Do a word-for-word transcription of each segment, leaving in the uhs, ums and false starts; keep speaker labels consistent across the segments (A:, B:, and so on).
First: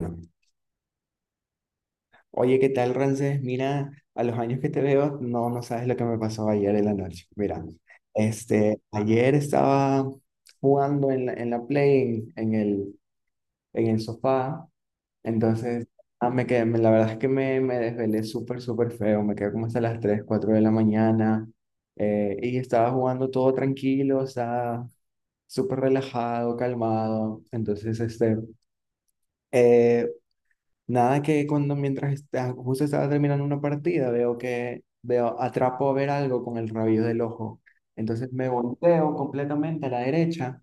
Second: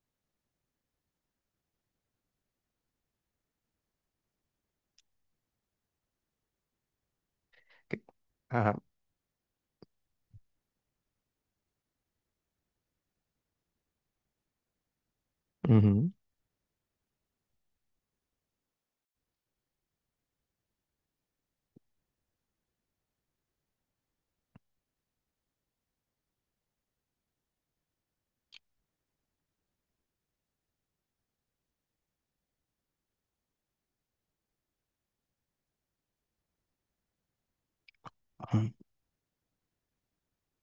A: No. Oye, ¿qué tal, Ramses? Mira, a los años que te veo, no, no sabes lo que me pasó ayer en la noche. Mira,
B: ¿Qué? Ajá.
A: este, ayer estaba jugando en la, en la Play, en, en el, en el sofá. Entonces
B: Ujú.
A: ah, me quedé, me- la verdad es que me, me desvelé súper, súper feo. Me quedé como hasta las tres, cuatro de la mañana, eh, y estaba jugando todo tranquilo, o sea, súper relajado, calmado. Entonces este... Eh, nada que cuando mientras está- justo estaba terminando una partida, veo que veo, atrapo a ver algo con el rabillo del ojo. Entonces me
B: Ajá.
A: volteo completamente a la derecha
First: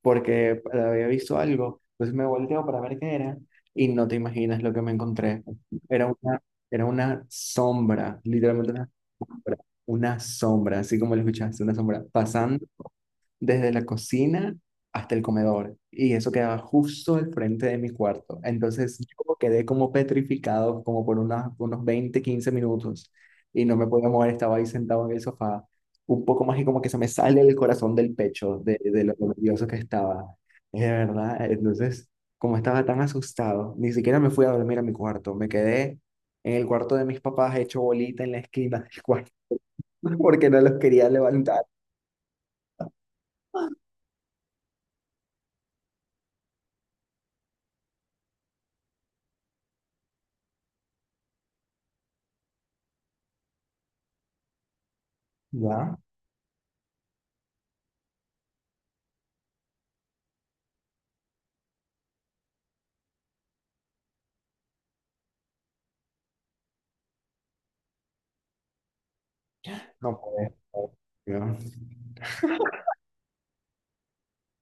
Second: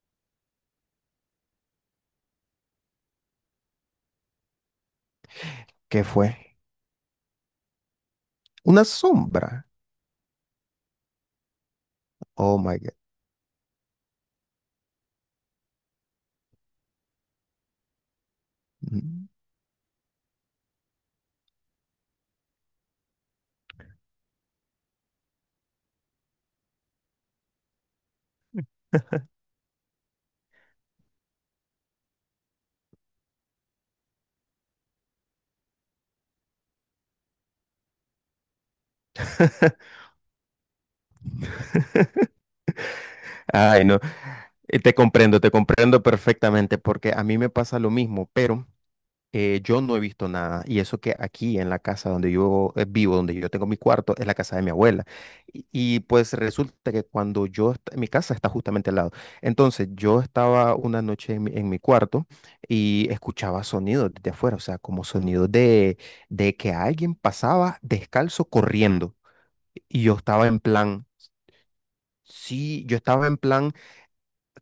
A: porque había visto algo. Entonces me volteo para ver qué era y no te imaginas lo que me encontré.
B: ¿Qué
A: Era una,
B: fue?
A: era una sombra, literalmente
B: Una
A: una
B: sombra.
A: sombra, una sombra, así como lo escuchaste, una sombra
B: Oh
A: pasando
B: my God.
A: desde la cocina hasta el comedor, y eso quedaba justo al frente de mi cuarto. Entonces
B: Ujú.
A: yo quedé como petrificado como por unas- unos veinte quince minutos, y no me podía mover, estaba ahí sentado en el sofá. Un poco más y como que se me sale el corazón del pecho, de, de lo nervioso que estaba. Es de verdad. Entonces como estaba tan asustado, ni siquiera me fui a dormir a mi cuarto, me quedé en el cuarto de mis papás hecho bolita en la esquina del cuarto porque no los quería levantar.
B: Ay, no, eh, te comprendo, te comprendo perfectamente porque a mí me pasa lo mismo, pero Eh, yo no he visto nada, y eso que aquí en la casa donde yo eh, vivo, donde yo tengo mi cuarto, es la casa de mi abuela. Y,
A: ¿Ya?
B: y, pues resulta que cuando yo, est- mi casa está justamente al lado. Entonces yo estaba una noche en mi, en mi cuarto y escuchaba sonidos desde afuera, o sea, como sonidos de, de que alguien pasaba descalzo corriendo. Y yo
A: No
B: estaba
A: puede
B: en plan,
A: ser, No,
B: sí, yo estaba en plan,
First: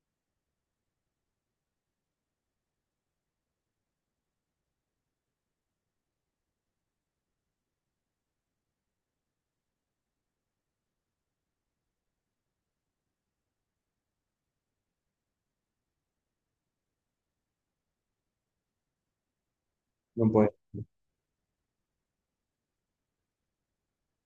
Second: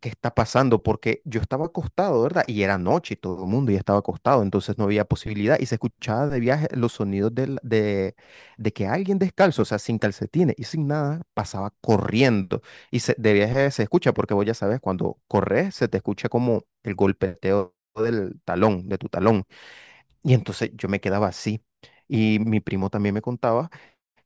B: ¿qué está pasando? Porque yo estaba acostado, ¿verdad? Y era noche y todo el mundo ya estaba acostado, entonces no había posibilidad y se escuchaba de viaje los sonidos del- de, de que alguien descalzo, o sea, sin calcetines y sin nada, pasaba corriendo. Y se- de viaje se escucha porque vos ya sabes, cuando corres se te escucha como el golpeteo del talón, de tu talón.
A: no
B: Y
A: puede.
B: entonces yo me quedaba así. Y mi primo también me contaba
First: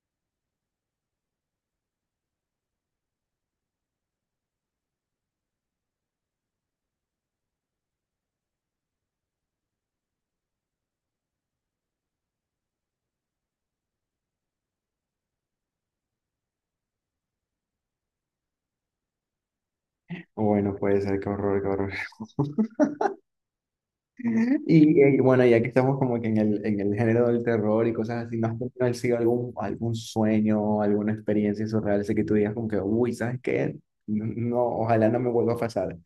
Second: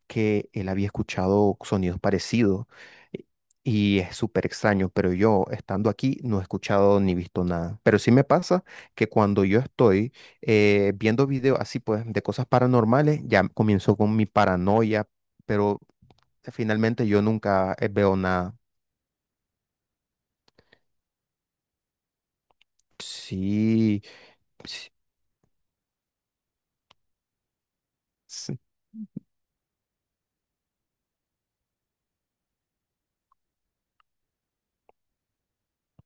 B: que él había escuchado sonidos parecidos eh, y es súper extraño, pero yo estando aquí no he escuchado ni visto nada. Pero sí me pasa que cuando yo estoy eh, viendo videos así pues de cosas paranormales, ya comienzo con mi paranoia, pero finalmente yo nunca eh, veo nada.
A: Bueno, puede ser, qué horror, qué horror.
B: Sí, sí,
A: Y, eh, bueno, ya que estamos como que en el, en el género del terror y cosas así, ¿no has
B: sí.
A: tenido así algún, algún sueño, alguna experiencia surreal, así que tú digas como que, uy, ¿sabes qué? No, no, ojalá no me vuelva a pasar.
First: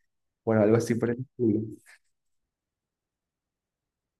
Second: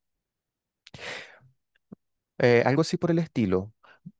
A: Bueno, algo así por el estilo.
B: Eh, algo así por el estilo.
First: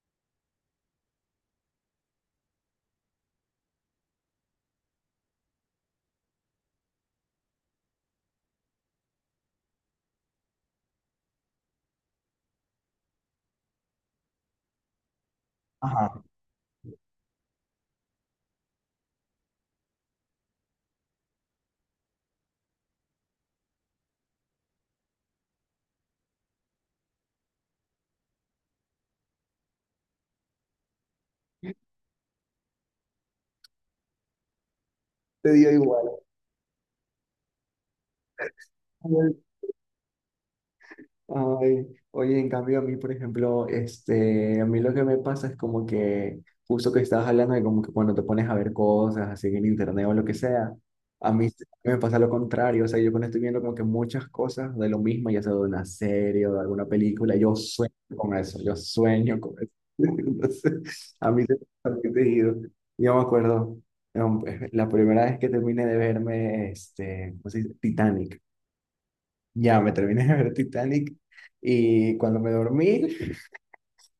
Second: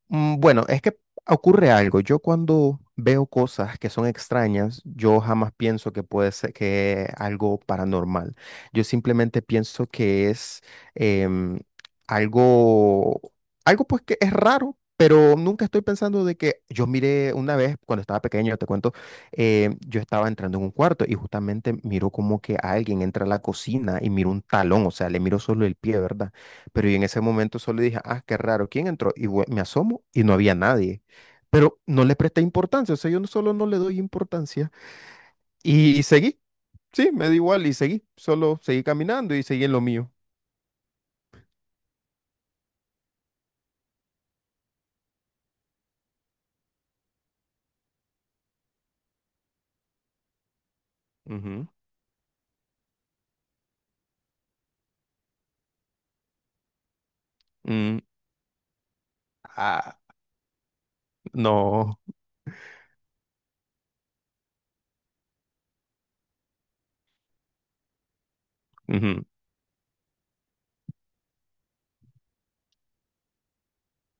B: Mm, Bueno, es que ocurre algo. Yo cuando veo cosas que son extrañas, yo jamás pienso que puede ser que algo paranormal. Yo simplemente pienso que es em, algo, algo pues que es raro, pero nunca estoy
A: Ajá.
B: pensando de que yo miré una vez cuando estaba pequeño, te cuento, eh, yo estaba entrando en un cuarto y justamente miro como que alguien entra a la cocina y miro un talón, o sea, le miro solo el pie, ¿verdad? Pero y en ese momento solo dije, ah, qué raro, ¿quién entró? Y vue- me asomo y no había nadie. Pero no le presté importancia, o sea, yo no- solo no le doy importancia.
A: Te dio
B: Y,
A: igual.
B: seguí, sí, me da igual y seguí, solo seguí caminando y seguí en lo mío.
A: Ay, oye, en cambio a mí, por ejemplo, este, a mí lo que me pasa es como que justo que estabas hablando de como que cuando te pones a ver cosas así en internet o lo que sea, a mí s-
B: Ujú,
A: me pasa lo contrario, o sea, yo cuando estoy viendo como que muchas cosas de lo mismo, ya sea de una serie o de alguna película, yo sueño
B: mm,
A: con eso, yo sueño con eso.
B: ah,
A: Entonces, a mí se
B: no.
A: me ha digo, yo me acuerdo, em, la primera vez que terminé de verme, este, ¿cómo se dice? Titanic.
B: ujú,
A: Ya, me terminé de ver Titanic y cuando me dormí,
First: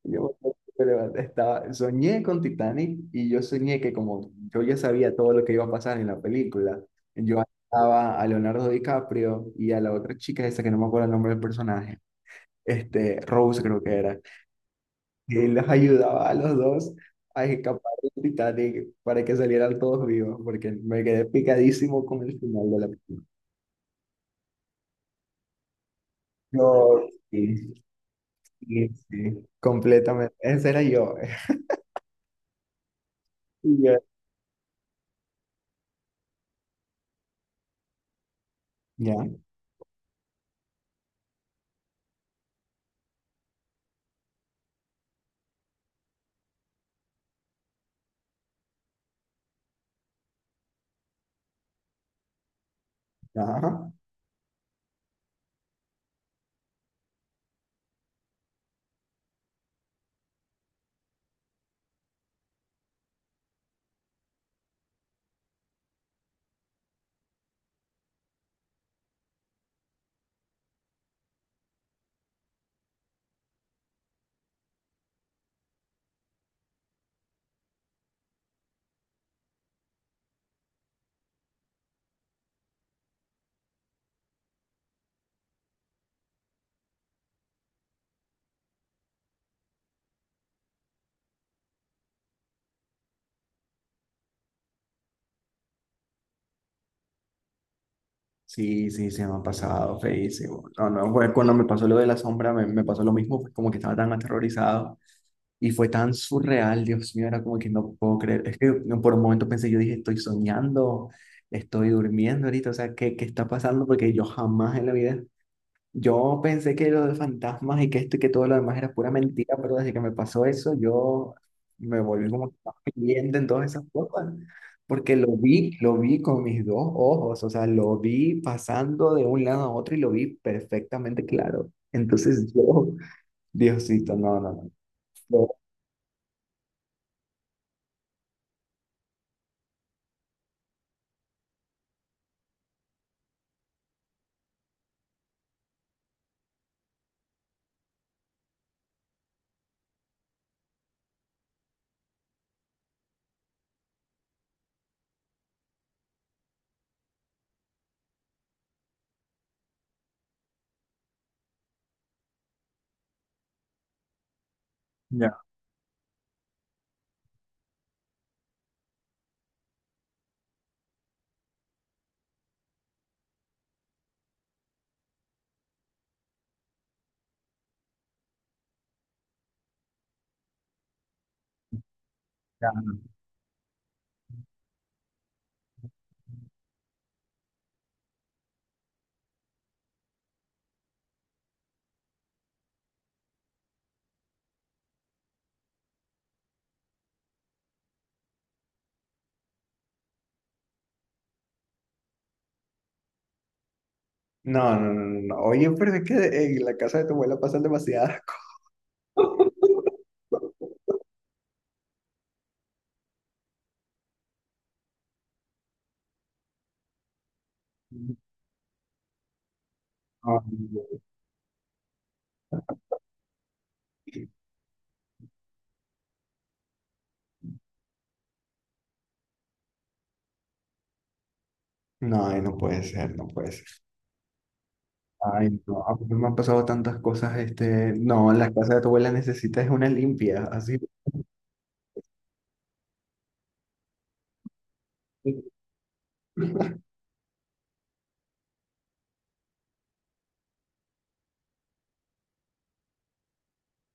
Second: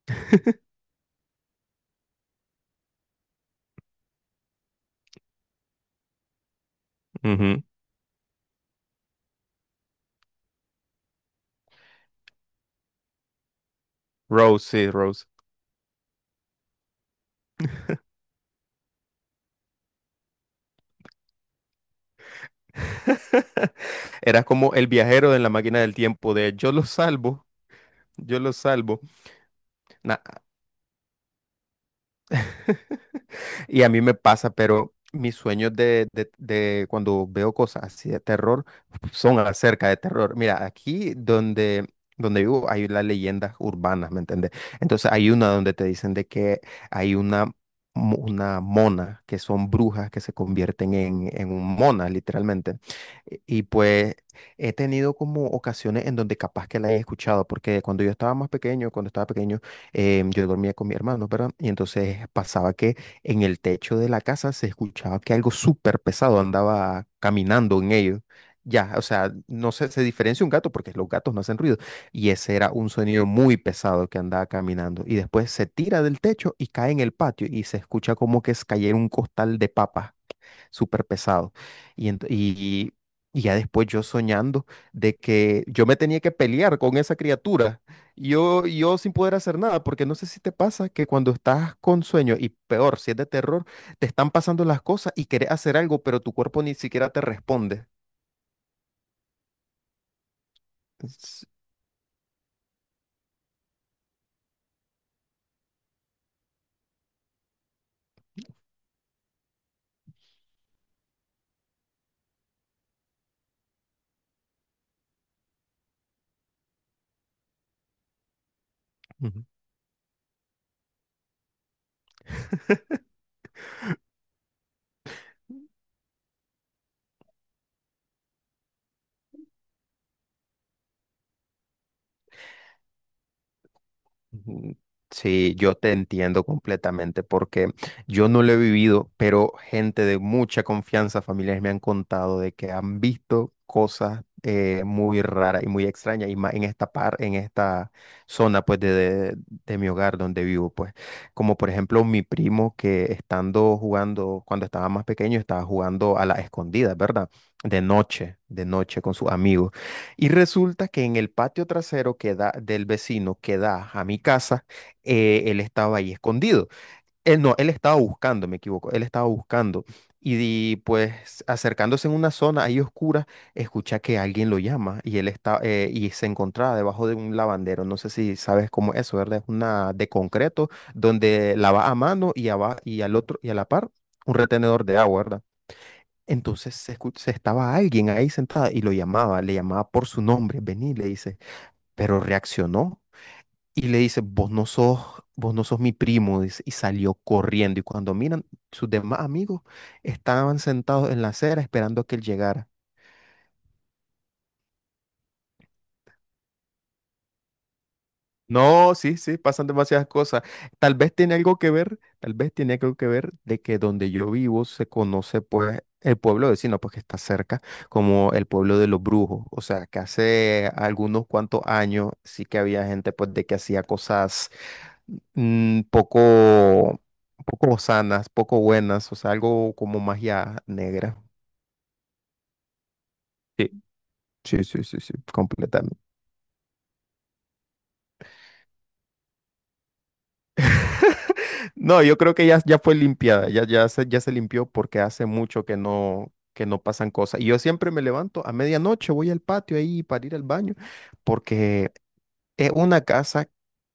A: yo me levanté, estaba, soñé con Titanic, y yo soñé que como yo ya sabía todo lo que iba a pasar en la película, yo
B: ujú.
A: estaba a Leonardo DiCaprio y a la otra chica esa que no me acuerdo el nombre del personaje, este, Rose creo que era,
B: Rose, sí, Rose.
A: y los ayudaba a los dos a escapar del Titanic para que salieran todos vivos, porque me quedé picadísimo con el final de la película.
B: Era como el viajero de la máquina del tiempo de yo lo
A: Yo,
B: salvo,
A: sí.
B: yo lo
A: Sí,
B: salvo.
A: sí,
B: Nah.
A: completamente. Ese era yo. Y
B: Y a
A: yo,
B: mí me pasa, pero mis sueños de, de- de cuando veo cosas así de terror
A: ya,
B: son acerca de terror. Mira, aquí donde, donde vivo hay las leyendas urbanas, ¿me entiendes? Entonces hay una donde te dicen de que hay una, mo- una mona, que son brujas que se convierten en, en un mona, literalmente. Y y
A: ajá.
B: pues he tenido como ocasiones en donde capaz que la he escuchado, porque cuando yo estaba más pequeño, cuando estaba pequeño, em, yo dormía con mi hermano, ¿verdad? Y entonces pasaba que en el techo de la casa se escuchaba que algo súper pesado andaba caminando en ellos. Ya, o sea, no sé, se diferencia un gato porque los gatos no hacen ruido. Y ese era un sonido muy pesado que andaba caminando. Y después se tira del techo y cae en el patio y se escucha como que es cayera un costal de papas súper pesado. Y, ent- y, y ya después yo soñando de que yo me tenía que pelear con esa criatura, yo, yo sin poder hacer nada, porque no sé si te pasa que cuando estás con sueño, y peor, si es de terror, te están pasando las cosas y querés hacer algo, pero tu cuerpo ni siquiera te responde.
A: Sí, sí, se me ha pasado feísimo. No, no, fue
B: Es-
A: cuando me pasó lo de la sombra, me, me pasó lo mismo, fue como que estaba tan aterrorizado y fue tan surreal, Dios mío, era como que no puedo creer. Es que no, por un momento pensé, yo dije, estoy soñando, estoy durmiendo ahorita, o sea, ¿qué, qué está pasando? Porque yo jamás en la vida, yo pensé que lo de fantasmas y que esto y que todo lo demás era pura mentira, pero desde que me pasó eso, yo me volví como que más creyente en todas esas cosas, porque lo vi, lo vi con mis dos ojos, o sea, lo vi pasando de un lado a otro y lo vi perfectamente claro. Entonces yo, Diosito, no, no, no.
B: Ujú.
A: yo-
B: Sí, yo te entiendo completamente porque yo no lo he vivido, pero gente de mucha confianza, familiares me han contado de que han visto cosas eh, muy raras y muy extrañas y más en esta par, en esta zona pues de, de- de mi hogar donde vivo pues, como por ejemplo mi primo que estando jugando cuando estaba más pequeño estaba jugando a la escondida, ¿verdad? De noche, de noche con sus amigos y resulta que en el patio trasero que da, del vecino que da a mi casa,
A: ya,
B: eh, él estaba ahí escondido. Él no, él estaba buscando, me equivoco, él estaba buscando. Y, di- pues acercándose en una zona ahí oscura, escucha que alguien lo llama y él está eh, y se encontraba debajo de un lavandero. No sé si sabes cómo es eso, ¿verdad? Es una de concreto donde lava a mano y,
A: ya,
B: aba- y al otro y a la par un retenedor de agua, ¿verdad? Entonces se, escu- se estaba alguien ahí sentada y lo llamaba, le llamaba por su nombre, vení, le dice, pero reaccionó y le dice, vos no sos, vos no sos mi primo, dice, y salió corriendo. Y cuando miran, sus demás amigos estaban sentados en la acera esperando a que él llegara.
A: no, no, no, no, no, no. Oye, pero es que en la casa de tu abuela pasan demasiadas cosas.
B: No, sí, sí, pasan demasiadas cosas. Tal vez tiene algo que ver, tal vez tiene algo que ver de que donde yo vivo se conoce pues el pueblo vecino, pues que está cerca, como el pueblo de los brujos. O sea, que
A: No,
B: hace algunos cuantos años sí que había gente pues de que hacía cosas mm, poco, poco sanas, poco buenas, o sea, algo como magia negra.
A: no, no puede ser, no puede ser.
B: Sí, sí, sí, sí, sí,
A: Ay, no, a
B: completamente.
A: mí me han pasado tantas cosas, este, no, la casa de tu abuela necesita es una limpia, así.
B: No, yo creo que ya, ya fue limpiada, ya, ya se, ya se limpió porque hace mucho que no, que no pasan cosas. Y yo siempre me levanto a medianoche, voy al patio ahí para ir al baño, porque es una casa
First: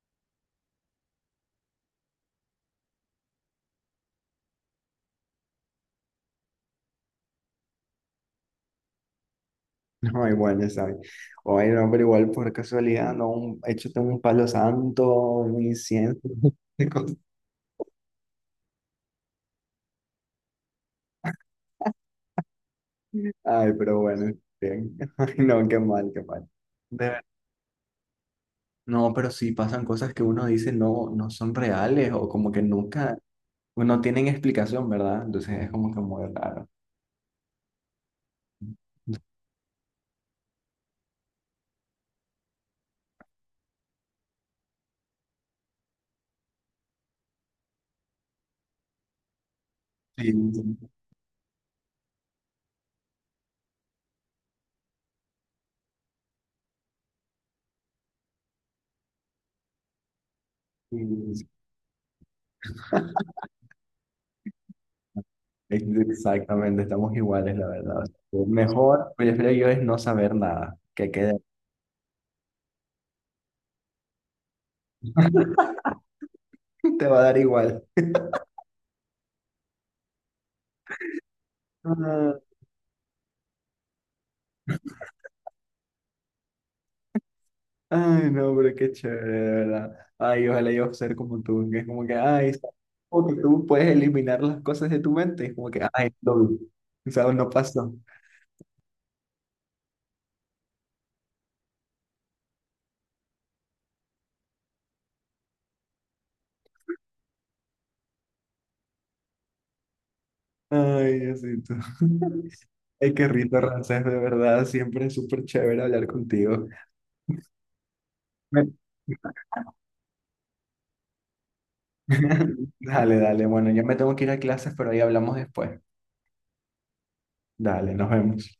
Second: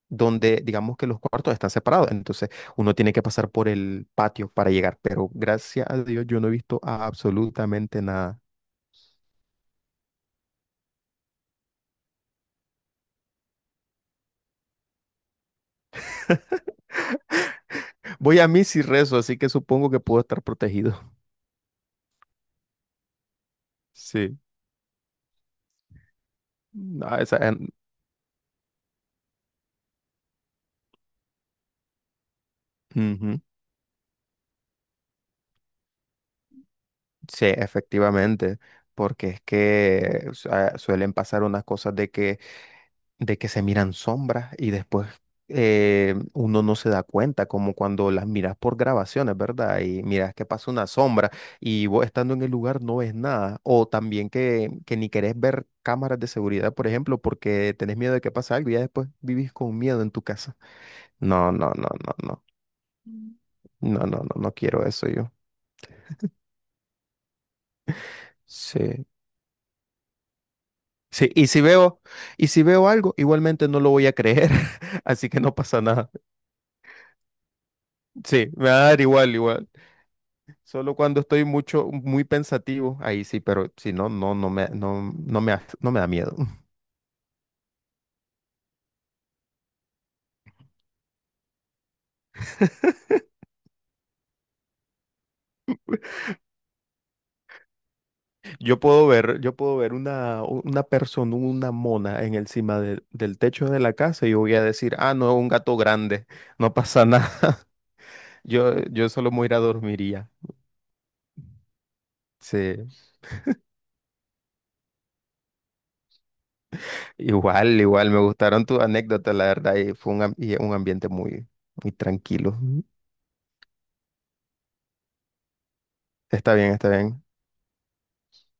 B: donde digamos que los cuartos están separados, entonces uno tiene que pasar por el patio para llegar, pero gracias a Dios yo no he visto absolutamente nada.
A: No hay buena, ¿sabes? Oye, no, pero igual por casualidad, no, un, échate un palo santo, un incienso, de cosas.
B: Voy a misa y rezo, así que supongo que puedo estar protegido.
A: Ay, pero bueno,
B: Sí.
A: bien. Ay, no, qué mal, qué mal. De
B: Ah,
A: ver-
B: esa, en-
A: No, pero sí pasan cosas que uno dice no, no son reales, o como que nunca,
B: ujú.
A: no tienen explicación, ¿verdad? Entonces es como que muy raro.
B: Sí, efectivamente, porque es que su- ah, suelen pasar unas cosas de que, de que se miran sombras y después eh, uno no se da cuenta, como cuando las miras por grabaciones, ¿verdad? Y
A: Sí,
B: miras que pasa una sombra y vos estando en el lugar no ves nada, o también que, que ni querés ver cámaras de seguridad, por ejemplo, porque tenés miedo de que pase algo y ya después vivís con miedo en tu casa.
A: sí.
B: No, no, no, no, no, no, no, no, no quiero eso yo.
A: Exactamente, estamos iguales, la verdad. O
B: Sí.
A: mejor, prefiero yo es no saber nada, que
B: Sí,
A: quede.
B: y si veo, y si veo algo, igualmente no lo voy a creer, así que no pasa nada.
A: Te va a dar igual.
B: Sí, me va a dar igual, igual. Solo cuando estoy mucho, muy
A: Ah,
B: pensativo, ahí sí, pero si no, no, no me, no, no me, hace- no me da miedo.
A: ay, no, pero qué chévere, de verdad. Ay, ojalá yo ser como tú, que es como que, ay, como que tú puedes eliminar las cosas de tu mente, es como que, ay, no, ¿sabes? No pasó.
B: Yo puedo ver, yo puedo ver una, una persona, una mona en encima de- del techo de la casa y yo voy a decir, ah, no, un gato grande, no pasa nada. Yo, yo solo me voy a ir a dormir y ya.
A: Ay, Diosito.
B: Sí.
A: Ay, qué rito, Ramsés, de verdad, siempre es súper chévere hablar contigo.
B: Igual, igual, me gustaron
A: Me-
B: tus anécdotas, la verdad, y fue un, am- y un ambiente muy, muy tranquilo.
A: Dale, dale, bueno, yo me tengo que ir a clases, pero ahí hablamos después.
B: Está bien, está bien.
A: Dale, nos vemos.